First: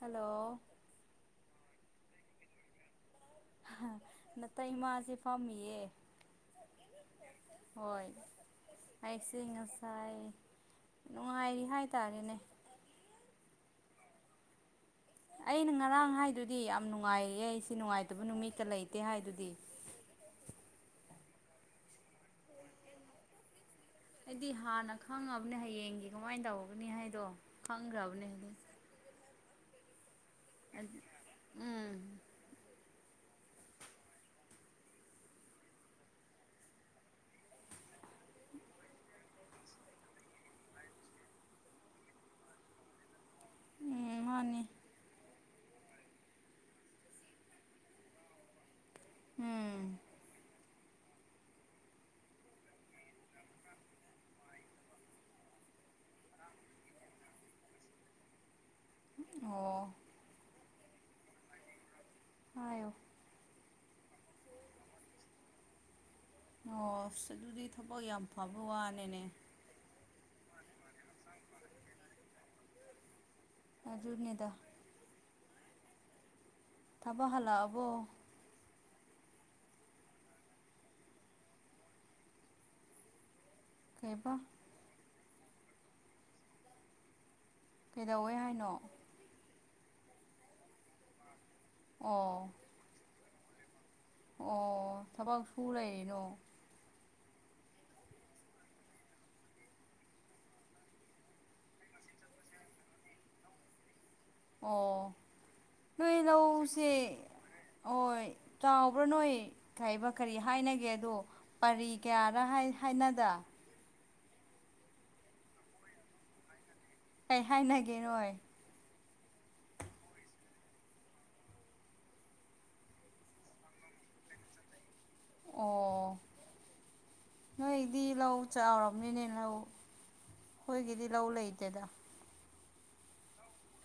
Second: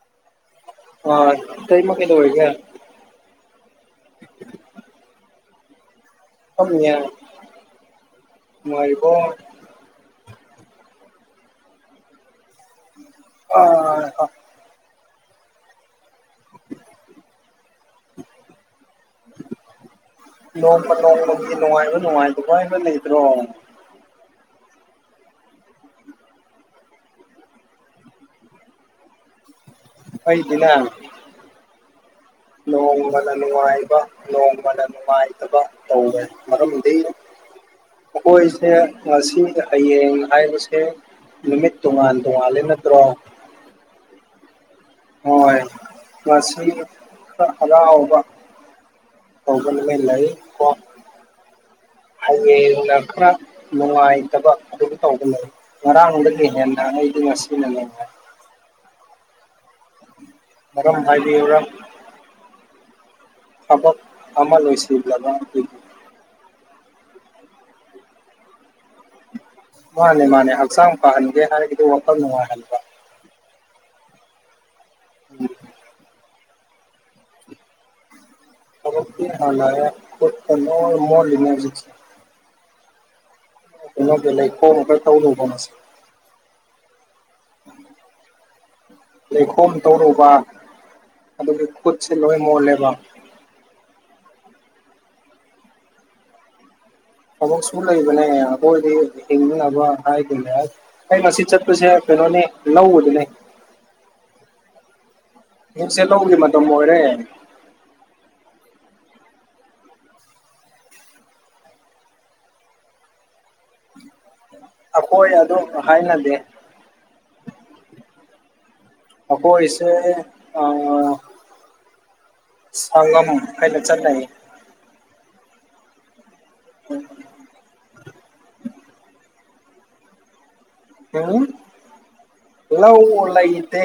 Hello ꯑ ꯇꯩꯃ ꯀꯩꯗꯧꯔꯤꯒꯦ? ꯅꯇꯩꯃꯥꯁꯦ ꯐꯝꯃꯤꯌꯦ꯫ ꯐꯝꯃꯤꯌꯦ ꯍꯣꯏ ꯅꯨꯡꯉꯥꯏꯔꯤꯕꯣ ꯑꯩꯁꯤ ꯉꯁꯥꯏ ꯅꯨꯡꯉꯥꯏꯔꯤ ꯍꯥꯏꯇꯥꯔꯦꯅꯦ꯫ ꯑꯥꯏ ꯍꯥ ꯑꯩꯅ ꯉꯔꯥꯡ ꯍꯥꯏꯗꯨꯗꯤ ꯌꯥꯝ ꯅꯨꯡꯉꯥꯏꯔꯤꯌꯦ ꯑꯩꯁꯦ ꯅꯨꯡꯉꯥꯏꯇꯕ ꯅꯨꯃꯤꯠꯀ ꯂꯩꯇꯦ ꯍꯥꯏꯗꯨꯗꯤ꯫ ꯅꯣꯡꯃ ꯅꯣꯡꯃꯒꯤ ꯅꯨꯡꯉꯥꯏꯕ ꯅꯨꯡꯉꯥꯏ ꯅꯨꯉꯥꯏꯕ ꯂꯩꯇ꯭ꯔꯣ? ꯑꯩꯗꯤ ꯍꯥꯟꯅ ꯈꯪꯉꯕꯅꯦ ꯍꯌꯦꯡꯒꯤ ꯀꯃꯥꯏꯅ ꯇꯧꯒꯅꯤ ꯍꯥꯏꯗꯣ ꯈꯪꯈ꯭ꯔꯕꯅꯦ ꯑꯩꯗꯤ꯫ ꯑꯩꯗꯤꯅꯦ ꯎꯝ ꯅꯣꯡꯃꯅ ꯅꯨꯡꯉꯥꯏꯕ ꯅꯣꯡꯃꯅ ꯅꯨꯡꯉꯥꯏꯇꯕ ꯇꯧꯔꯦ ꯃꯔꯝꯗꯤ ꯑꯈꯣꯏꯁꯦ ꯉꯁꯤ ꯍꯌꯦꯡ ꯍꯥꯏꯕꯁꯦ ꯅꯨꯃꯤꯠ ꯇꯣꯉꯥꯟ ꯇꯣꯡꯉꯥꯜꯂꯦ ꯅꯠꯇ꯭ꯔꯣ? ꯎꯝ ꯃꯥꯅꯤ ꯍꯣꯏ ꯉꯁꯤ ꯈꯔ ꯍꯔꯥꯎꯕ꯫ ꯎꯝ [unintelligible] ꯍꯌꯦꯡꯅ ꯈꯔ ꯅꯨꯡꯉꯥꯏꯇꯕ ꯑꯗꯨꯝ ꯇꯧꯕꯅꯤ꯫ ꯉꯔꯥꯡꯗꯒꯤ ꯍꯦꯟꯅ ꯑꯩꯗꯤ ꯉꯁꯤꯅ ꯅꯨꯉꯥꯏ꯫ ꯑꯣ ꯃꯔꯝ ꯍꯥꯏꯕꯤꯌꯨꯔ ꯍꯥꯌꯣ ꯊꯕꯛ ꯑꯃ ꯂꯣꯏꯁꯤꯜꯂꯕ ꯑꯗꯨꯒꯤ꯫ ꯑꯣꯁ ꯑꯗꯨꯗꯤ ꯊꯕꯛ ꯌꯥꯝ ꯐꯕ ꯋꯥꯅꯦꯅꯦ꯫ ꯃꯥꯅꯦ ꯃꯥꯅꯦ ꯍꯛꯆꯥꯡ ꯐꯍꯟꯒꯦ ꯍꯥꯏꯔꯒꯗꯤ ꯋꯥꯈꯜ ꯅꯨꯡꯉꯥꯏꯍꯟꯕ꯫ ꯑꯗꯨꯅꯦꯗ ꯊꯥꯕꯛ ꯍꯥꯜꯂꯛꯑꯕꯣ? ꯊꯕꯛꯇꯤ ꯍꯜꯂꯛꯑꯦ ꯈꯨꯠꯀ ꯂꯣꯏ ꯃꯣꯠꯂꯤ ꯍꯧꯖꯤꯛꯁꯦ ꯀꯩꯅꯪꯒꯤ ꯀꯩꯕ ꯂꯩꯈꯣꯝ ꯈꯔ ꯇꯧꯔꯨꯕ ꯉꯁꯤ ꯀꯩꯗꯧꯋꯦ ꯍꯥꯏꯅꯣ? ꯂꯩꯈꯣꯝ ꯇꯧꯔꯨꯕ ꯑꯗꯨꯒꯤ ꯈꯨꯠꯁꯦ ꯑꯣ ꯂꯣꯏ ꯃꯣꯠꯂꯦꯕ꯫ ꯑꯣ ꯊꯕꯛ ꯁꯨ ꯂꯩꯔꯤꯔꯣ? ꯊꯕꯛꯁꯨ ꯂꯩꯕꯅꯦ ꯑꯩꯈꯣꯏꯗꯤ ꯍꯤꯡꯅꯕ ꯍꯥꯏꯒꯅꯦ ꯑꯩ ꯃꯁꯤ ꯆꯠꯄꯁꯦ ꯀꯩꯅꯣꯅꯤ ꯂꯧꯎꯕꯅꯦ꯫ ꯑꯣ ꯖꯤꯛꯁꯦ ꯂꯧꯒꯤ ꯃꯇꯝ ꯑꯣꯏꯔꯦ꯫ ꯑꯣꯏ ꯇꯥꯎꯕ꯭ꯔꯥ ꯅꯣꯏ ꯀꯩꯕ ꯀꯔꯤ ꯍꯥꯏꯅꯒꯦ ꯑꯗꯣ ꯄꯔꯤ ꯀꯌꯥꯔ ꯍꯥꯏ ꯍꯥꯏꯅꯗ? ꯑꯩꯈꯣꯏ ꯑꯗꯨꯝ ꯍꯥꯏꯅꯗꯦ꯫ ꯀꯩ ꯍꯥꯏꯅꯒꯦ ꯅꯣꯏ? ꯑꯈꯣꯏꯁꯦ ꯑ ꯁꯪꯒꯝ ꯍꯥꯏꯅ ꯆꯠꯅꯩ꯫ ꯑꯣ ꯎꯝ ꯅꯣꯏꯗꯤ ꯂꯧ ꯆꯥꯎꯔꯕꯅꯤꯅꯦ ꯂꯧ ꯈꯣꯏꯒꯤꯗꯤ ꯂꯧ ꯎꯝ ꯂꯩꯇꯦꯗ꯫ ꯂꯧ ꯂꯩꯇꯦ꯫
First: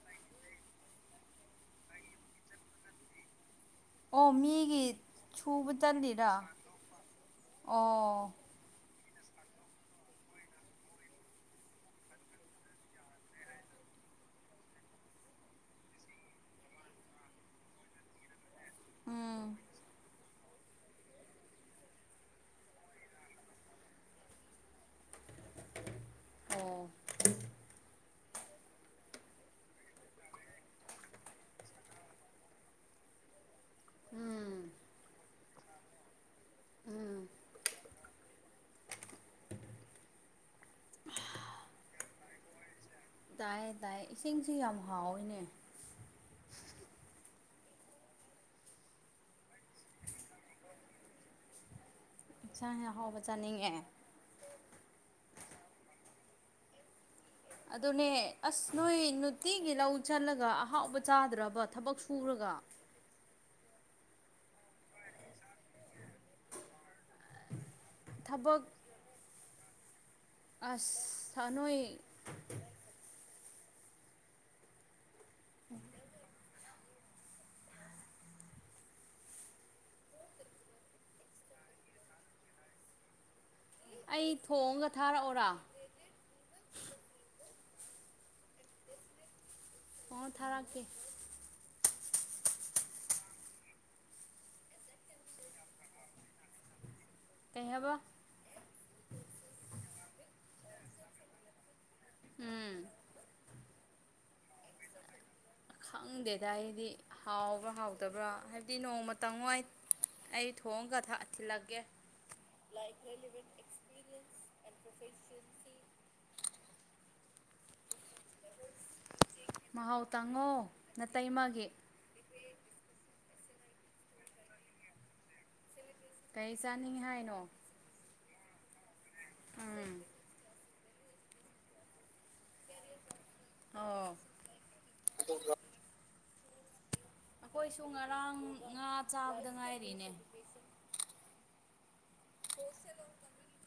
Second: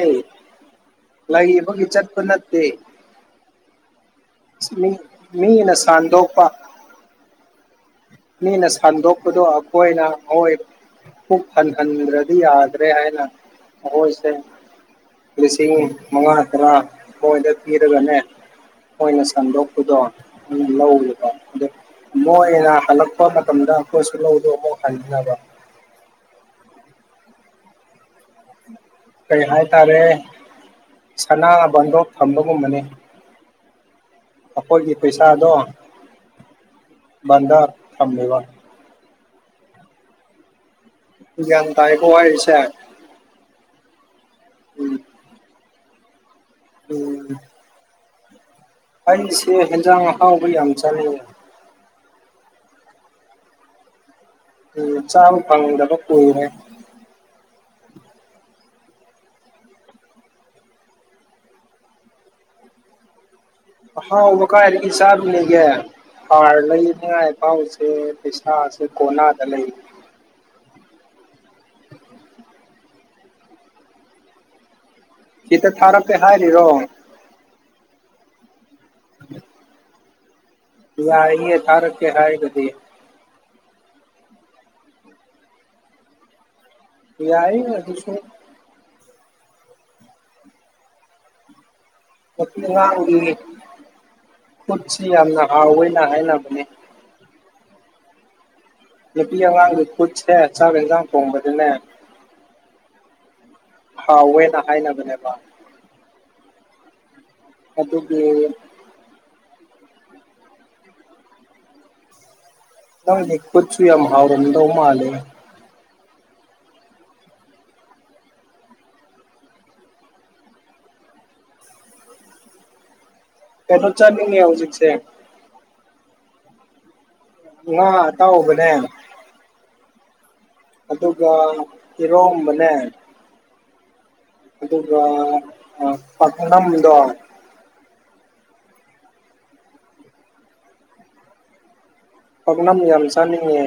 ꯂꯩꯕꯒꯤ ꯆꯠꯄ ꯅꯠꯇꯦ꯫ ꯑꯣ ꯃꯤꯒꯤ ꯃꯤ ꯁꯨꯕ ꯃꯤꯅ ꯆꯠꯂꯤꯔ ꯁꯥꯟꯗꯣꯛꯄ ꯑꯣ ꯃꯤꯅ ꯁꯟꯗꯣꯛꯄꯗꯣ ꯑꯈꯣꯏꯅ ꯍꯣꯏ ꯄꯨꯛ ꯊꯟꯍꯟꯗ꯭ꯔꯗꯤ ꯌꯥꯗ꯭ꯔꯦ ꯍꯥꯏꯅ ꯃꯈꯣꯏꯁꯦ ꯂꯤꯁꯤꯡ ꯃꯉꯥ ꯇꯔꯥ ꯃꯣꯏꯗ ꯄꯤꯔꯒꯅꯦ ꯃꯣꯏꯅ ꯎꯝ ꯁꯟꯗꯣꯛꯄꯗꯣ ꯑꯗꯨ ꯂꯧꯋꯦꯀꯣ ꯑ ꯃꯣꯏꯅ ꯍꯜꯂꯛꯄ ꯃꯇꯝꯗ ꯑꯩꯈꯣꯏꯁꯨ ꯂꯧꯗꯣ ꯑꯃꯨꯛ ꯍꯟꯅꯕ ꯑꯣ ꯀꯩ ꯍꯥꯏꯇꯥꯔꯦ ꯁꯅꯥ ꯕꯟꯗꯣ ꯊꯝꯕꯒꯨꯝꯕꯅꯤ ꯎꯝ ꯑꯩꯈꯣꯏꯒꯤ ꯄꯩꯁꯥꯗꯣ ꯎꯝ ꯕꯟꯗ ꯊꯝꯃꯦꯕ ꯒ꯭ꯌꯥꯟ ꯇꯥꯏꯀꯣ ꯍꯥꯏꯔꯤꯁꯦ ꯇꯥꯏ ꯇꯥꯏ ꯏꯁꯤꯡꯁꯨ ꯌꯥꯝ ꯎꯝ ꯍꯥꯎꯋꯤꯅꯦ ꯎꯝ ꯑꯩꯁꯦ ꯍꯦꯟꯖꯥꯡ ꯑꯍꯥꯎꯕ ꯌꯥꯝ ꯆꯂꯤꯅꯦ ꯏꯟꯁꯥꯡ ꯑ ꯍꯥꯎꯕ ꯆꯥꯅꯤꯡꯉꯦ ꯎꯝ ꯆꯥꯕ ꯐꯪꯗꯕ ꯀꯨꯏꯔꯦ ꯑꯗꯨꯅꯦ ꯑꯁ ꯅꯣꯏ ꯅꯨꯡꯇꯤꯒꯤ ꯂꯧ ꯆꯠꯂꯒ ꯑꯍꯥꯎꯕ ꯆꯥꯗ꯭ꯔꯕ ꯊꯕꯛ ꯁꯨꯔꯒ ꯑꯍꯥꯎꯕ ꯀꯥꯏꯗꯒꯤ ꯆꯥꯕꯅꯤꯒꯦ ꯍꯥꯔ ꯂꯩꯅꯤꯉꯥꯏ ꯐꯥꯎ ꯊꯕꯛ ꯄꯤꯁꯥꯁꯦ ꯀꯣꯅꯥꯗ ꯂꯩ ꯑꯁ ꯊꯅꯣꯏ ꯈꯤꯇ ꯊꯔꯛ ꯀꯦ ꯍꯥꯏꯔꯤ ꯔꯣ [inaudible] ꯌꯥꯏꯌꯦ ꯊꯥꯔꯛꯀꯦ ꯍꯥꯏꯒꯗꯤ ꯑꯩ ꯊꯣꯡꯉꯒ ꯊꯥꯔꯛꯑꯣꯔꯥ ꯌꯥꯏ ꯑꯗꯨꯁꯨ ꯑꯣ ꯊꯔꯛꯀꯦ ꯅꯨꯄꯤ ꯑꯉꯥꯡꯒꯤ ꯈꯨꯠꯁꯤ ꯌꯥꯝꯅ ꯍꯥꯎꯋꯦꯅ ꯍꯥꯏꯅꯕꯅꯦ ꯀꯩ ꯍꯥꯏꯕ ꯅꯨꯄꯤ ꯑꯉꯥꯡꯒꯤ ꯈꯨꯠꯁꯦ ꯆꯥꯛ ꯏꯟꯖꯥꯡ ꯊꯣꯡꯕꯗꯅꯦ ꯎꯝ ꯍꯥꯎꯋꯦꯅ ꯍꯥꯏꯅꯕꯅꯦꯕ ꯈꯪꯗꯦꯗ ꯑꯩꯗꯤ ꯍꯥꯎꯕ꯭ꯔꯥ ꯑꯗꯨꯒꯤ ꯍꯥꯎꯇꯕ꯭ꯔꯥ ꯍꯥꯏꯕ ꯑꯗꯨꯗꯤ ꯅꯣꯡꯃꯇꯪ ꯍꯣꯏ ꯑꯩ ꯊꯣꯡꯉꯒ ꯊꯤꯜꯂꯛꯀꯦ ꯂꯥꯏꯛ ꯅꯪꯒꯤ ꯔꯤꯂꯤꯚꯦꯟꯠ ꯈꯨꯠꯁꯨ ꯌꯥꯝ ꯑꯦꯛꯁꯄꯤꯔꯤꯌꯦꯟꯁ ꯍꯥꯎꯔꯝꯗꯧ ꯑꯦꯟ ꯃꯥꯜꯂꯦ ꯄ꯭ꯔꯣꯐꯦꯁꯟ ꯃꯍꯥꯎ ꯇꯪꯉꯣ ꯅꯥꯇꯩꯃꯥꯒꯤ ꯀꯩꯅꯣ ꯆꯥꯅꯤꯡꯉꯦ ꯍꯧꯖꯤꯛꯁꯦ ꯀꯔꯤ ꯆꯥꯅꯤꯡꯉꯤ ꯍꯥꯏꯅꯣ ꯉꯥ ꯑꯇꯥꯎꯥꯕꯅꯦ ꯎꯝ ꯑꯗꯨꯒ ꯏꯔꯣꯝꯕꯅꯦ ꯑꯣ ꯑꯗꯨꯒ ꯑ ꯄꯥꯛꯅꯝꯗꯣ ꯑꯩꯈꯣꯏꯁꯨ ꯉꯔꯥꯡ ꯉꯥ ꯆꯥꯕꯗ ꯉꯥꯏꯔꯤꯅꯦ ꯄꯛꯅꯝ ꯌꯥꯝ ꯆꯥꯅꯤꯡꯉꯦ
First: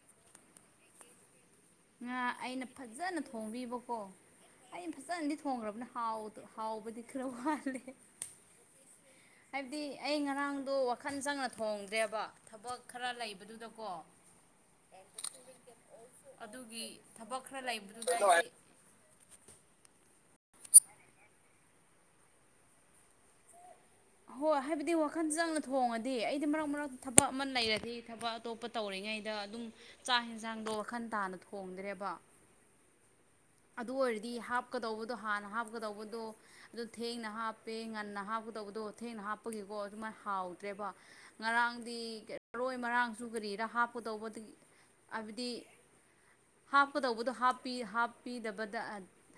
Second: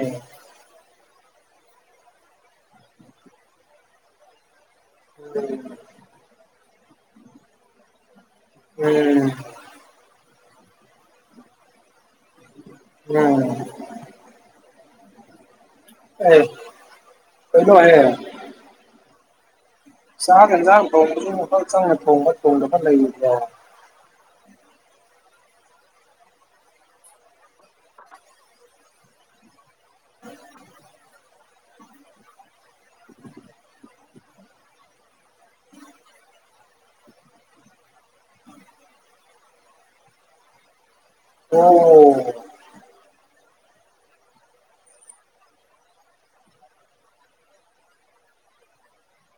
ꯉꯥ ꯑꯩꯅ ꯐꯖꯅ ꯊꯣꯡꯕꯤꯕꯀꯣ ꯑꯩꯅ ꯐꯖꯅꯗꯤ ꯊꯣꯡꯈ꯭ꯔꯕꯅꯦ ꯍꯥꯎ ꯍꯥꯎꯕꯗꯤ ꯈꯔ ꯋꯥꯠꯂꯦ ꯎꯝ ꯍꯥꯏꯕꯗꯤ ꯑꯩ ꯉꯔꯥꯡꯗꯣ ꯋꯥꯈꯜ ꯆꯪꯅ ꯊꯣꯡꯗ꯭ꯔꯦꯕ ꯊꯕꯛ ꯈꯔ ꯎꯝ ꯎꯝ ꯂꯩꯕꯗꯨꯗꯀꯣ ꯑꯦ ꯑꯗꯨꯒꯤ ꯊꯕꯛ ꯈꯔ ꯀꯩꯅꯣꯍꯦ ꯂꯩꯕꯗꯨꯗ ꯆꯥꯛ ꯏꯟꯖꯥꯡ ꯊꯣꯡꯕꯗꯨ ꯋꯈꯜ ꯆꯪꯅ ꯊꯣꯡꯕ ꯊꯣꯡꯗꯕ ꯂꯩꯕ꯭ꯔꯣ ꯍꯣꯏ ꯍꯥꯏꯕꯗꯤ ꯋꯥꯈꯜ ꯆꯪꯅ ꯊꯣꯡꯉꯗꯤ ꯑꯩꯗꯤ ꯃꯔꯛ ꯃꯔꯛꯇ ꯊꯕꯛ ꯑꯃ ꯂꯩꯔꯗꯤ ꯊꯕꯛ ꯑꯇꯣꯞꯄ ꯇꯧꯔꯤꯉꯩꯗ ꯑꯗꯨꯝ ꯆꯥꯛ ꯌꯦꯟꯁꯥꯡꯗꯣ ꯋꯥꯈꯟ ꯇꯥꯅ ꯊꯣꯡꯗ꯭ꯔꯦꯕ ꯑꯗꯨ ꯑꯣꯏꯔꯗꯤ ꯍꯥꯞꯀꯗꯧꯕꯗꯣ ꯍꯥꯟꯅ ꯍꯥꯞꯀꯗꯧꯕꯗꯣ ꯑꯗꯨ ꯊꯦꯡꯅ ꯍꯥꯞꯄꯦ ꯉꯟꯅ ꯍꯥꯞꯀꯗꯧꯕꯗꯣ ꯊꯦꯡꯅ ꯍꯥꯞꯄꯒꯤꯀꯣ ꯑꯗꯨꯃꯥꯏꯅ ꯍꯥꯎꯗ꯭ꯔꯦꯕ ꯑꯣ ꯉꯔꯥꯡꯗꯤ ꯃꯔꯣꯏ ꯃꯔꯥꯡꯁꯨ ꯀꯔꯤꯔ ꯍꯥꯞꯀꯗꯧꯕꯗꯤ ꯍꯥꯏꯕꯗꯤ꯫ ꯍꯥꯞꯀꯗꯧꯕꯗꯣ ꯍꯥꯞꯄꯤ ꯍꯥꯞ꯫ ꯄꯤꯗꯕꯗ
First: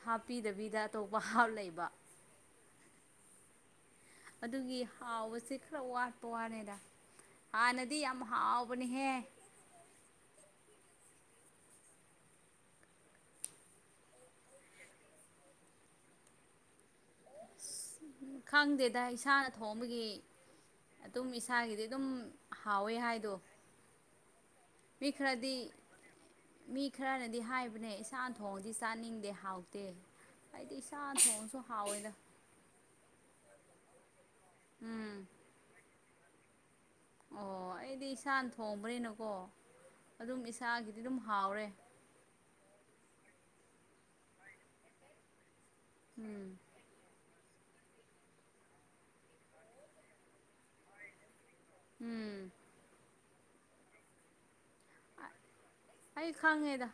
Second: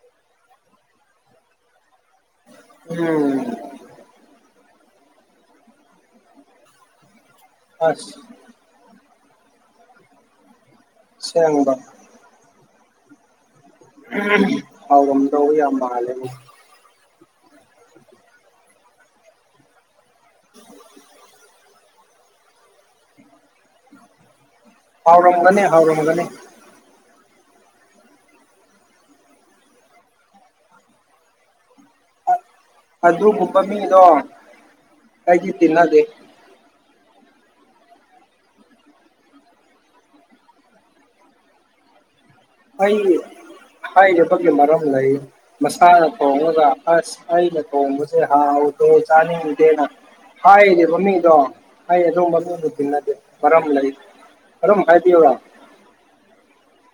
ꯍꯥꯞꯄꯤꯗꯕꯤꯗ ꯑꯇꯣꯞꯄ ꯍꯥꯞ ꯂꯩꯕ꯫ ꯎꯝ꯫ ꯑꯗꯨꯒꯤ ꯍꯥꯎꯕꯁꯦ ꯈꯔ ꯋꯥꯠꯄ ꯋꯥꯅꯦꯗ ꯍꯥꯟꯅꯗꯤ ꯌꯥꯝ ꯑꯁ ꯍꯥꯎꯕ꯫ ꯍꯥꯎꯕꯅꯤꯍꯦ꯫ ꯑꯁꯦꯡꯕ꯫ ꯑꯍꯝ ꯍꯥꯎꯔꯝꯗꯧꯕ ꯌꯥꯝ ꯃꯥꯜꯂꯦ꯫ ꯑꯁ ꯈꯪꯗꯦꯗ ꯏꯁꯥꯅ ꯊꯣꯡꯕꯒꯤ꯫ ꯑꯗꯨꯝ ꯏꯁꯥꯒꯤꯗꯤ ꯑꯗꯨꯝ ꯍꯥꯎꯋꯦ ꯍꯥꯏꯗꯣ꯫ ꯃꯤ ꯈ꯭ꯔꯗꯤ꯫ ꯍꯥꯎꯔꯝꯒꯅꯤ ꯍꯥꯎꯔꯝꯒꯅꯤ ꯃꯤ ꯈꯔꯅꯗꯤ ꯍꯥꯏꯕꯅꯦ ꯏꯁꯥꯅ ꯊꯣꯡꯗꯤ ꯆꯥꯅꯤꯡꯗꯦ ꯍꯥꯎꯇꯦ꯫ ꯑꯩꯗꯤ ꯏꯁꯥꯅ ꯊꯣꯡꯉꯁꯨ ꯍꯥꯎꯋꯦꯗ꯫ ꯑꯗꯨꯒꯨꯝꯕ ꯃꯤꯗꯣ ꯎꯝ ꯑꯩꯗꯤ ꯇꯤꯅꯗꯦ꯫ ꯑꯣ ꯑꯩꯗꯤ ꯏꯁꯥꯅ ꯊꯣꯡꯕꯅꯤꯅꯀꯣ ꯑꯗꯨꯝ ꯏꯁꯥꯒꯤꯗꯤ ꯑꯗꯨꯝ ꯍꯥꯎꯔꯦ꯫ ꯑꯩꯒꯤ ꯍꯥꯏꯔꯤꯕꯒꯤ ꯃꯔꯝ ꯂꯩ ꯃꯁꯥꯅ ꯎꯝ ꯊꯣꯡꯉꯒ꯫ ꯑꯁ ꯑꯩꯅ ꯊꯣꯡꯕꯁꯦ ꯍꯥꯥꯎꯇꯦ ꯆꯅꯤꯡꯗꯦꯅ꯫ ꯍꯥꯏꯔꯤꯕ ꯃꯤꯗꯣ ꯑꯩ ꯑꯗꯨꯒꯨꯕ ꯎꯝ ꯃꯃꯤꯗꯣ ꯇꯤꯟꯅꯗꯦ ꯃꯔꯝ ꯂꯩ꯫ ꯃꯔꯝ ꯍꯥꯏꯕꯤꯌꯨꯔꯣ꯫ ꯑꯩ ꯈꯥꯡꯉꯦꯗ꯫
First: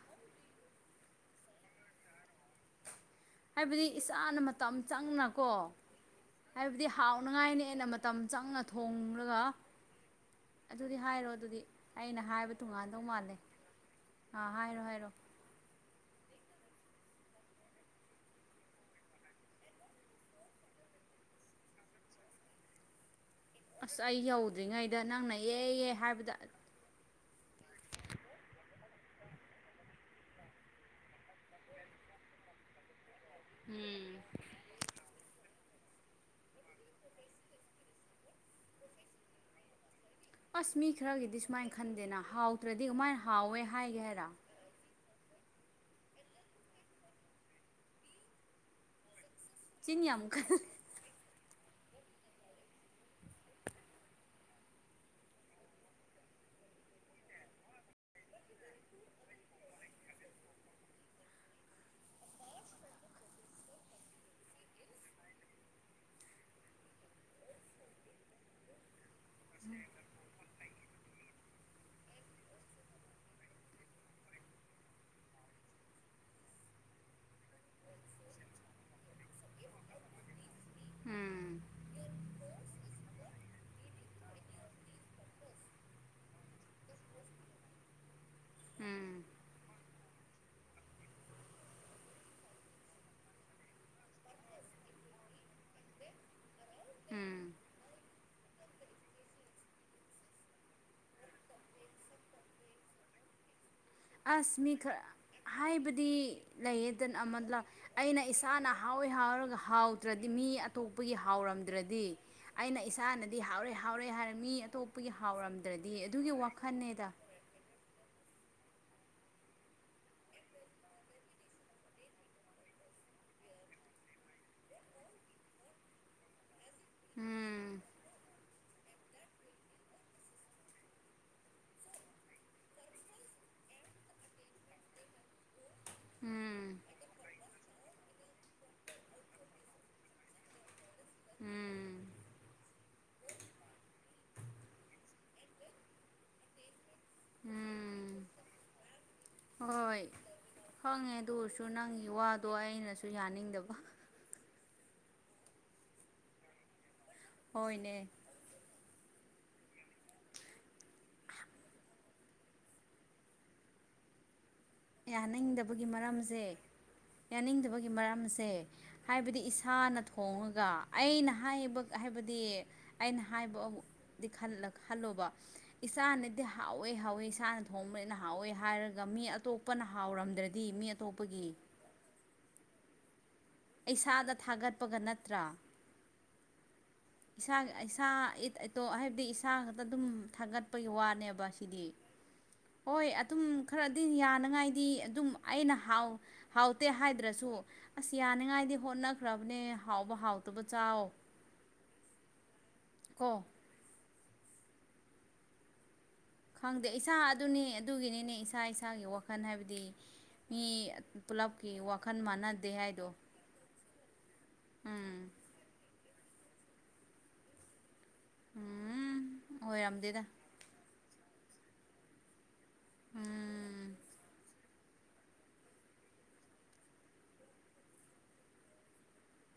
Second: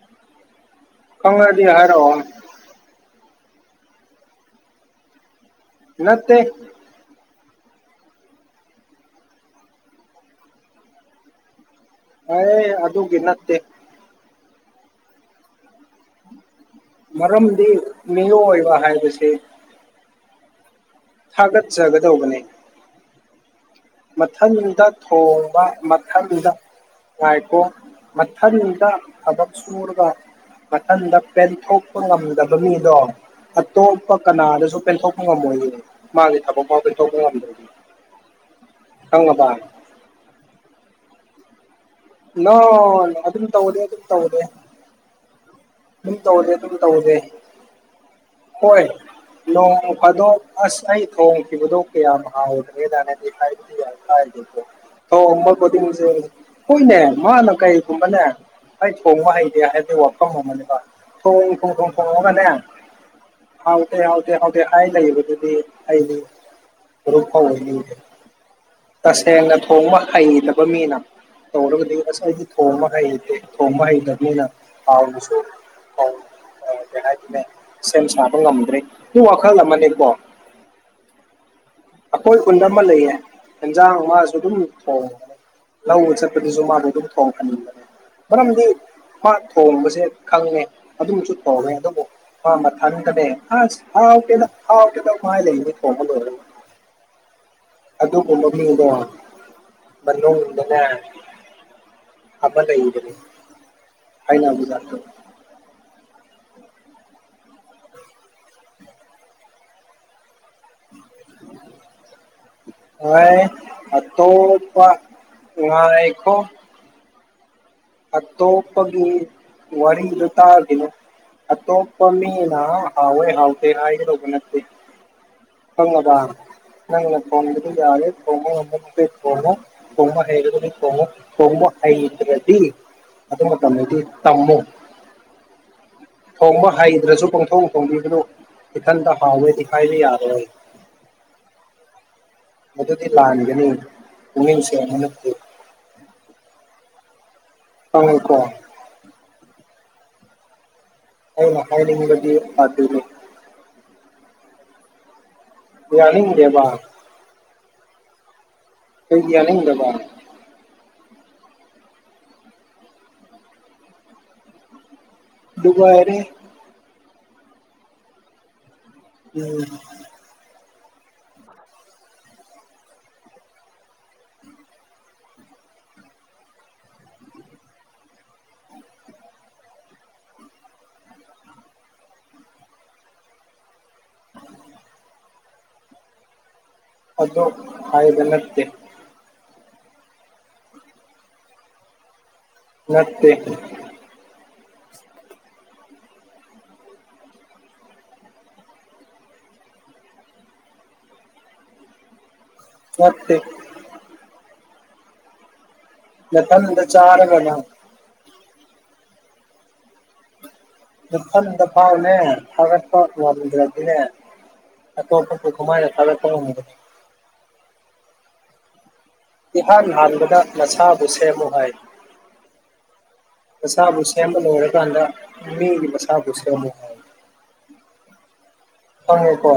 ꯈꯪꯉꯗꯤ ꯍꯥꯏꯔꯣ꯫ ꯍꯥꯏꯕꯗꯤ ꯏꯁꯥꯅ ꯃꯇꯝ ꯆꯪꯅꯀꯣ꯫ ꯅꯠꯇꯦ꯫ ꯍꯥꯏꯕꯗꯤ ꯍꯥꯎꯅꯉꯥꯏꯅ ꯃꯇꯝ ꯆꯪꯅ ꯊꯣꯡꯂꯒ꯫ ꯑꯗꯨꯗꯤ ꯍꯥꯏꯔꯣ ꯑꯗꯨꯗꯤ ꯑꯩꯅ ꯍꯥꯏꯕ ꯑꯦ ꯇꯣꯡꯉꯥꯟꯗꯧ ꯑꯗꯨꯒꯤ ꯃꯥꯜꯂꯦ꯫ ꯅꯠꯇꯦ ꯑꯥ ꯍꯥꯏꯔꯣ ꯍꯥꯏꯔꯣ꯫ ꯃꯔꯝꯗꯤ ꯃꯤꯑꯣꯏꯕ ꯍꯥꯏꯕꯁꯦ꯫ ꯊꯥꯒꯠꯆꯒꯗꯧꯕꯅꯦ꯫ ꯑꯁ ꯑꯩ ꯃꯊꯟꯗ ꯌꯧꯗ꯭ꯔꯤꯉꯩꯗ ꯅꯪꯅ ꯑꯦ ꯊꯣꯡꯕ ꯑꯦ ꯍꯥꯏꯕꯗ ꯃꯊꯟꯗ꯫ ꯉꯥꯏꯈꯣ ꯃꯊꯟꯗ ꯊꯕꯛ ꯁꯨꯔꯒ꯫ ꯃꯊꯟꯗ ꯄꯦꯟꯊꯣꯛꯄ ꯉꯝꯗꯕ ꯃꯤꯗꯣ꯫ ꯎꯝ ꯑꯇꯣꯞꯄ ꯀꯅꯥꯗꯁꯨ ꯄꯦꯟꯊꯣꯛꯄ ꯉꯝꯃꯣꯏꯌꯦ ꯃꯥꯒꯤ ꯊꯕꯛ ꯐꯥꯎ ꯄꯦꯟꯊꯣꯛꯄ ꯉꯝꯗꯔꯗꯤ꯫ ꯈꯪꯉꯕ꯫ ꯑꯁ ꯃꯤ ꯈꯔꯒꯤꯗꯤ ꯁꯨꯃꯥꯏꯅ ꯈꯟꯗꯦꯅ ꯅꯣ ꯍꯥꯎꯇ꯭ꯔꯗꯤ ꯀꯃꯥꯏꯅ ꯑꯗꯨꯝ ꯍꯥꯎꯋꯦ ꯇꯧꯗꯦ ꯍꯥꯏꯒꯦ ꯑꯗꯨꯝ ꯍꯥꯏꯔ꯫ ꯇꯧꯗꯦ ꯑꯗꯨꯝ ꯇꯧꯗꯦ ꯇꯨꯡ ꯇꯧꯗꯦ ꯍꯣꯏ꯫ ꯅꯣꯡ ꯆꯤꯟ ꯌꯥꯝ ꯐꯥꯗꯣꯛ ꯀꯜꯂꯦ ꯑꯁ ꯑꯩ꯫ ꯊꯣꯡꯈꯤꯕꯗꯣ ꯀꯌꯥꯝ ꯍꯥꯎꯌꯦꯅ ꯍꯥꯏꯕꯗꯤ ꯌꯥꯝ ꯀꯥꯏꯔꯣꯏꯌꯦ꯫ ꯊꯣꯡꯕ ꯈꯨꯗꯤꯡꯁꯦ ꯍꯣꯏꯅꯦ ꯃꯥꯅ ꯀꯩꯒꯨꯝꯕꯅꯦ꯫ ꯑꯩꯩ ꯊꯣꯡꯉꯣ ꯍꯩꯇꯦ ꯍꯥꯏꯗꯤ ꯋꯥꯐꯝ ꯑꯃꯅꯦꯕꯥ ꯊꯣꯡ ꯊꯣꯡ ꯊꯣꯡ ꯊꯣꯡꯉꯒꯅꯦ꯫ ꯍꯥꯎꯇꯦ ꯍꯥꯎꯇ‌ꯦ ꯍꯥꯎꯇ‌ꯦ ꯍꯥꯏ ꯂꯩꯌꯦꯕꯗꯨꯗꯤ ꯑꯩꯗꯤ꯫ ꯃꯔꯨꯝꯐꯥꯎꯗꯤ ꯇꯁꯦꯡꯅ ꯊꯣꯡꯕ ꯍꯩꯇꯕ ꯃꯤꯅ꯫ ꯇꯧꯔꯒꯗꯤ ꯑꯁ ꯍꯥꯏꯇ‌ꯦ ꯊꯣꯡꯕ ꯍꯩꯇꯦ ꯊꯣꯡꯕ ꯍꯩꯇꯕꯅꯤꯅ ꯍꯥꯎꯕꯁꯨ꯫ ꯍꯥꯎꯏ ꯍꯥꯏꯗꯨꯅꯦ ꯁꯦꯝ ꯁꯥꯕ ꯉꯝꯗ꯭ꯔꯦ ꯑꯗꯨ ꯋꯥꯈꯜ ꯑꯃꯅꯦꯀꯣ꯫ ꯎꯝ꯫ ꯑꯩꯈꯣꯏ ꯈꯨꯟꯗ ꯑꯃ ꯂꯩꯌꯦ ꯌꯦꯟꯖꯥꯡ ꯃꯥꯁꯨ ꯑꯗꯨꯝ ꯊꯣꯡꯉꯦ꯫ ꯂꯧꯕ ꯆꯠꯄꯗꯨꯁꯨ ꯃꯥꯗꯣ ꯑꯗꯨꯝ ꯊꯣꯡꯍꯟꯕꯅꯤꯅꯦ ꯃꯔꯝꯗꯤ꯫ ꯎꯝ ꯃꯥ ꯊꯣꯡꯕꯁꯦ ꯈꯪꯉꯦ ꯑꯗꯨꯝꯁꯨ ꯊꯣꯡꯉꯦ ꯑꯗꯨꯕꯨ꯫ ꯃꯥ ꯃꯊꯟꯗꯅꯦ ꯑꯁ ꯍꯥꯎꯇꯦꯗ ꯍꯥꯏ ꯂꯩꯕ ꯃꯥꯗꯣ꯫ ꯎꯝ꯫ ꯑꯗꯨꯒꯨꯝꯕ ꯃꯤꯗꯣ ꯃꯅꯨꯡꯗꯅꯦ꯫ ꯑꯃꯥ ꯂꯩꯕꯅꯤ ꯑꯁ ꯃꯤ ꯈꯔ ꯍꯥꯏꯕꯗꯤ ꯂꯩꯌꯦꯗꯅ ꯑꯃꯥ ꯂꯥ ꯑꯩꯅ ꯏꯁꯥꯅ ꯍꯥꯎꯏ ꯍꯥꯎꯔꯒ ꯍꯥꯎꯇ꯭ꯔꯗꯤ ꯃꯤ ꯑꯇꯣꯞꯄꯒꯤ ꯍꯥꯎꯔꯝꯗ꯭ꯔꯗꯤ ꯑꯩꯅ ꯏꯁꯥꯅꯗꯤ ꯍꯣꯏ ꯍꯥꯎꯔꯦ ꯍꯥꯎꯔꯦ ꯍꯥꯏꯔ ꯃꯤ ꯑꯇꯣꯞꯄ ꯑꯇꯣꯞꯄꯒꯤ ꯍꯥꯎꯔꯝꯗ꯭ꯔꯗꯤ ꯑꯗꯨꯒꯤ ꯉꯥꯏꯈꯣ ꯋꯥꯈꯜꯅꯦꯗ ꯑꯇꯣꯞꯄꯒꯤ ꯋꯥꯔꯤꯗꯨ ꯇꯥꯒꯤꯅꯨ ꯑꯇꯣꯞꯄ ꯃꯤꯅ ꯍꯥꯎꯏ ꯍꯥꯎꯇꯦ ꯍꯥꯏꯒꯗꯧꯕ ꯅꯠꯇꯦ ꯈꯪꯉꯕ ꯅꯪꯅ ꯊꯣꯡꯕꯗꯣ ꯎꯝ ꯌꯥꯔꯦ ꯊꯣꯡꯉꯣ ꯑꯃꯨꯛꯇꯤ ꯊꯣꯡꯉꯣ ꯊꯣꯡꯕ ꯍꯧꯔꯗꯤ ꯊꯣꯡꯉꯣ ꯊꯣꯡꯕ ꯍꯩꯇ꯭ꯔꯗꯤ ꯑꯗꯨ ꯃꯇꯝꯗꯨꯗꯤ ꯇꯝꯃꯨ ꯎꯝ ꯊꯣꯡꯕ ꯍꯩꯗ꯭ꯔꯁꯨ ꯄꯪꯊꯣꯡ ꯍꯣꯡꯕꯤꯒꯅꯨ ꯏꯊꯟꯇ ꯍꯥꯎꯋꯦꯗꯤ ꯍꯥꯏꯕ ꯌꯥꯔꯣꯏ ꯎꯝ ꯃꯗꯨꯗꯤ ꯂꯥꯟꯒꯅꯤ ꯄꯨꯛꯅꯤꯡ ꯁꯦꯡꯕꯅ ꯐꯩ ꯎꯝ ꯈꯪꯉꯦꯀꯣ ꯍꯣꯏ ꯈꯪꯉꯦ ꯑꯗꯨ ꯑꯩꯅ ꯑꯣꯏꯁꯨ ꯅꯪꯒꯤ ꯍꯥꯏꯅꯤꯡꯕꯗꯤ ꯋꯥꯗꯣ ꯑꯗꯨꯅꯤ ꯑꯩꯅꯁꯨ ꯌꯥꯅꯤꯡꯗꯕ ꯌꯥꯅꯤꯡꯗꯦꯕ ꯍꯣꯏꯅꯦ ꯀꯩꯒꯤ ꯌꯥꯅꯤꯡꯗꯕ ꯌꯥꯅꯤꯡꯗꯕꯒꯤ ꯂꯨꯒꯥꯏꯔꯦ ꯃꯔꯝꯁꯦ ꯌꯥꯅꯤꯡꯗꯕꯒꯤ ꯃꯔꯝꯁꯦ ꯍꯥꯏꯕꯗꯤ ꯎꯝ ꯏꯁꯥꯅ ꯊꯣꯡꯉꯒ ꯑꯩꯅ ꯍꯥꯏꯕ ꯍꯥꯏꯕꯗꯤ ꯑꯩꯅ ꯍꯥꯏꯕ ꯑ ꯗꯤ ꯈꯜꯂ ꯈꯜꯂꯣꯕ ꯏꯁꯥꯅꯗꯤ ꯍꯥꯎꯋꯦ ꯍꯥꯎꯋꯦ ꯏꯁꯥꯅ ꯊꯣꯡꯕꯅꯤꯅ ꯍꯥꯎꯋꯦ ꯍꯥꯏꯔꯒ ꯃꯤ ꯑꯇꯣꯞ ꯄꯅ ꯍꯥꯎꯔꯝꯗ꯭ꯔꯗꯤ ꯃꯤ ꯑꯇꯣꯞꯄꯒꯤ ꯏꯁꯥꯗ ꯊꯥꯒꯠꯄꯒ ꯅꯠꯇ꯭ꯔꯥ ꯑꯗꯨ ꯏꯁꯥꯒ ꯑꯩꯁꯥ ꯍꯥꯏꯕ ꯑꯩ ꯅꯠꯇꯦ ꯏꯇꯣ ꯍꯥꯏꯕꯗꯤ ꯏꯁꯥ ꯈꯛꯇ ꯑꯗꯨꯝ ꯊꯥꯒꯠꯄꯒꯤ ꯋꯥꯅꯦꯕ ꯁꯤꯗꯤ ꯍꯣꯏ ꯅꯠꯇꯦ ꯑꯗꯨꯝ ꯈꯔ ꯗꯤ ꯌꯥꯅꯉꯥꯏꯗꯤ ꯑꯗꯨꯝ ꯑꯩꯅ ꯍꯥꯎ ꯍꯥꯎꯇꯦ ꯍꯥꯏꯗ꯭ꯔꯁꯨ ꯑꯁ ꯌꯥꯅꯤꯡꯉꯥꯏꯗꯤ ꯍꯣꯠꯅꯈ꯭ꯔꯕꯅꯦ ꯍꯥꯎꯕ ꯍꯥꯎꯇꯕ ꯆꯥꯎ ꯀꯣ ꯅꯠꯇꯦ ꯅꯊꯟꯗ ꯈꯪꯗꯦ ꯏꯁꯥ ꯆꯥꯔꯒꯅ ꯑꯗꯨꯅꯤ ꯑꯗꯨꯒꯤꯅꯤꯅꯦ ꯏꯁꯥ ꯏꯁꯥꯒꯤ ꯋꯥꯈꯜ ꯍꯥꯏꯕꯗꯤ ꯃꯤ ꯅꯊꯟꯗ ꯄꯨꯂꯞꯀꯤ ꯐꯥꯎꯅꯦ ꯋꯥꯈꯜ ꯃꯥꯟꯅꯗꯦ ꯐꯥꯒꯠꯄ ꯍꯥꯏꯗꯣ ꯉꯝꯗ꯭ꯔꯗꯤꯅꯦ ꯎꯝ ꯑꯇꯣꯄꯕꯨ ꯀꯃꯥꯏꯅ ꯊꯥꯒꯠꯄ ꯉꯝꯒꯅꯤ ꯎꯝ ꯏꯍꯥꯟ ꯑꯣꯏꯔꯝꯗꯦꯗ ꯍꯥꯟꯕꯗ ꯅꯁꯥꯕꯨ ꯁꯦꯝꯃꯨ ꯍꯥꯏ ꯎꯝ ꯅꯁꯥꯕꯨ ꯁꯦꯝꯕ ꯂꯣꯏꯔꯀꯥꯟꯗ ꯃꯤꯒꯤ ꯃꯁꯥꯕꯨ ꯁꯦꯝꯃꯨ ꯍꯥꯏ ꯈꯪꯉꯦꯀꯣ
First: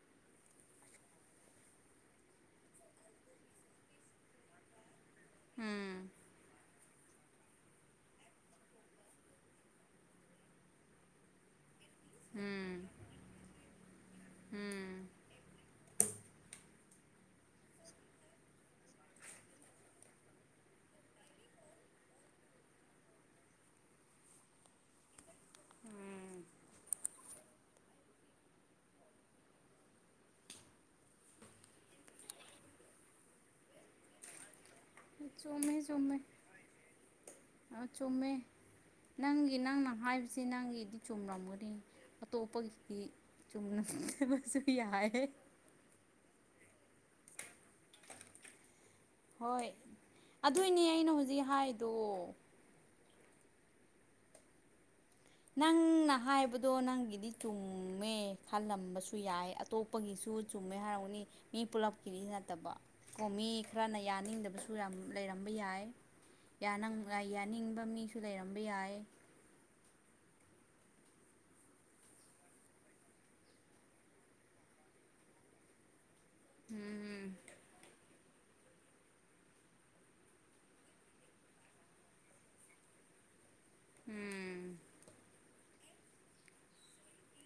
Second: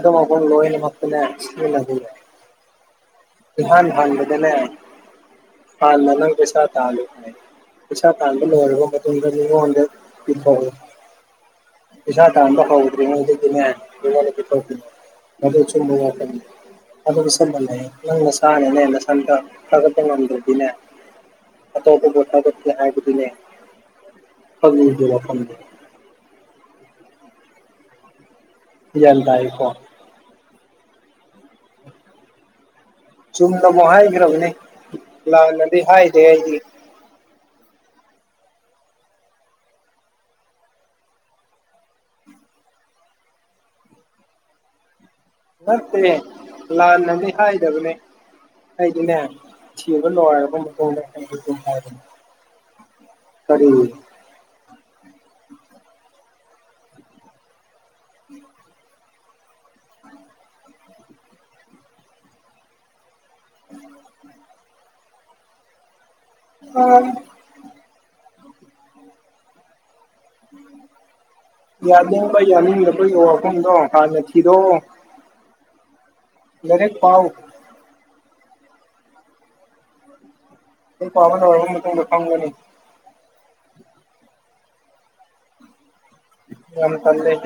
ꯑꯗꯨꯝ ꯑꯍꯨꯝ ꯂꯣꯏꯅꯃꯛꯇꯅꯦ ꯁꯤꯖꯤꯟꯅꯗꯣꯏꯕ ꯏꯍꯥꯟ ꯍꯥꯟꯕꯗꯅꯦ ꯎꯝ ꯈꯜꯂ ꯅꯪ ꯄꯩꯁꯥ ꯇꯥꯂꯤꯕꯅꯤ ꯄꯩꯁꯥ ꯇꯥꯟꯕ ꯂꯣꯏꯔꯕ ꯃꯇꯨꯡꯗ ꯃꯤꯉꯣꯟꯗ ꯄꯤꯊꯣꯛꯑꯣ ꯄꯩꯁꯥ ꯇꯥꯟꯕ ꯎꯝ ꯍꯧꯗ꯭ꯔꯤꯉꯩꯗꯗꯤꯅꯦ ꯃꯤꯉꯣꯟꯗ ꯄꯤꯊꯣꯛꯈꯤꯅꯣꯕ ꯎꯝ ꯃꯗꯨ ꯆꯨꯝꯕ ꯋꯥꯐꯝꯅꯤ ꯑꯗꯨ ꯂꯤꯛꯁꯟꯃꯜꯂꯦ ꯅꯪ ꯅꯁꯥꯥꯅꯥꯅꯦ ꯅꯊꯟꯇ ꯊꯥꯒꯠ ꯉꯝꯗ꯭ꯔꯗꯤꯅꯦ ꯑꯇꯣꯞꯄꯕꯨ ꯊꯥꯒꯠꯀꯦ ꯍꯥꯏꯕꯗꯨꯅꯦ ꯐꯪꯗꯦ ꯋꯥꯈꯟꯗꯣ ꯎꯝ ꯒ꯭ꯌꯥꯟ ꯇꯥꯏꯀꯣ ꯆꯨꯝꯅ ꯑꯃꯨꯛ ꯍꯥꯏꯈ꯭ꯔꯕꯅꯦ ꯆꯨꯝꯃꯦ ꯂꯥꯟꯅꯗꯤ ꯆꯨꯝꯃꯦ ꯍꯥꯏꯗꯦ ꯑꯩꯗꯤ ꯑ ꯆꯨꯝꯃꯦ ꯅꯪꯒꯤ ꯅꯪꯅ ꯍꯥꯏꯕꯁꯤ ꯅꯪꯒꯤꯗꯤ ꯆꯨꯝꯔꯝꯒꯅꯤ ꯑꯇꯣꯞꯄꯒꯤꯗꯤ ꯆꯨꯝꯅꯗꯕꯁꯨ ꯌꯥꯏꯑꯦ ꯅꯠꯇꯦ ꯂꯥꯟꯅꯗꯤ ꯍꯥꯏꯗꯕꯅꯦ ꯑꯩꯗꯤꯅꯦ ꯍꯣꯏ ꯁꯤꯕ ꯂꯣꯏꯔꯕ ꯑꯗꯨꯏꯅꯦ ꯃꯇꯨꯡꯗ ꯑꯩꯅ ꯑꯩꯗꯤ ꯍꯧꯖꯤꯛ ꯗꯨꯝ ꯍꯥꯏꯗꯣ ꯍꯥꯏꯕꯅꯤ ꯀꯔꯤ ꯅꯪꯅ ꯍꯥꯏꯕꯗꯣ ꯅꯪꯒꯤꯗꯤ ꯆꯨꯝꯃꯦ ꯈꯜꯂꯝꯕꯁꯨ ꯁꯨ ꯌꯥꯏ ꯑꯇꯣꯞꯄꯒꯤꯁꯨ ꯆꯨꯝꯃꯦ ꯍꯥꯏꯔꯥꯎꯅꯤ ꯃꯤ ꯄꯨꯂꯞꯀꯤꯔꯤ ꯅꯠꯇꯕ ꯀꯣꯃꯤ ꯈꯔꯅ ꯌꯥꯅꯤꯡꯗꯕꯁꯨ ꯌꯥꯝ ꯂꯩꯔꯝꯕ ꯌꯥꯏ ꯌꯥꯅꯤꯡ ꯑꯥ ꯌꯅꯤꯡꯕ ꯃꯤꯁꯨ ꯂꯩꯔꯝꯕ ꯌꯥꯏ ꯌꯥꯅꯤꯡꯕ ꯌꯥꯅꯤꯡꯗꯄꯒꯤ ꯋꯥꯐꯝꯗꯣ ꯍꯥꯟꯅ ꯊꯤꯗꫭꯛꯑꯣ ꯂꯥꯏꯔꯤꯛ ꯄꯥꯎ ꯎꯝ ꯀꯅ ꯀ ꯐꯪꯒꯅꯤ [unintelligible] ꯎꯝ ꯌꯥꯝ ꯇꯜꯂ‌ꯦ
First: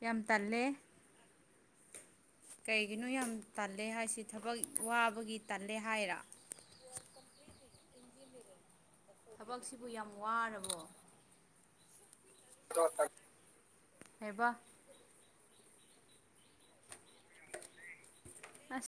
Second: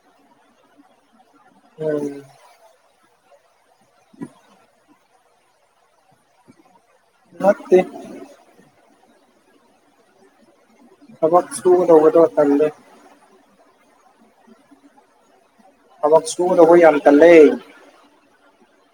ꯌꯥꯝ ꯇꯜꯂꯦ ꯎꯝ ꯀꯩꯒꯤꯅꯣ ꯌꯥꯝ ꯇꯜꯂꯦ ꯍꯥꯏꯁꯤ ꯊꯕꯛ ꯋꯥꯕꯒꯤ ꯇꯜꯂꯦ ꯍꯥꯏꯔ ꯅꯠꯇ‌ꯦ ꯊꯕꯛꯁꯤꯕꯨ ꯌꯥꯝ ꯋꯥꯔꯕꯣ ꯊꯕꯛ ꯁꯨꯒꯗꯧꯕꯗꫭ ꯊꯜꯂ‌‌ꯦ ꯍꯕ [unintelligible] ꯊꯕꯛ ꯁꯨꯒꯗꯧꯕ ꯌꯥꯝ ꯇꯜꯂ‌ꯦ ꯑꯁ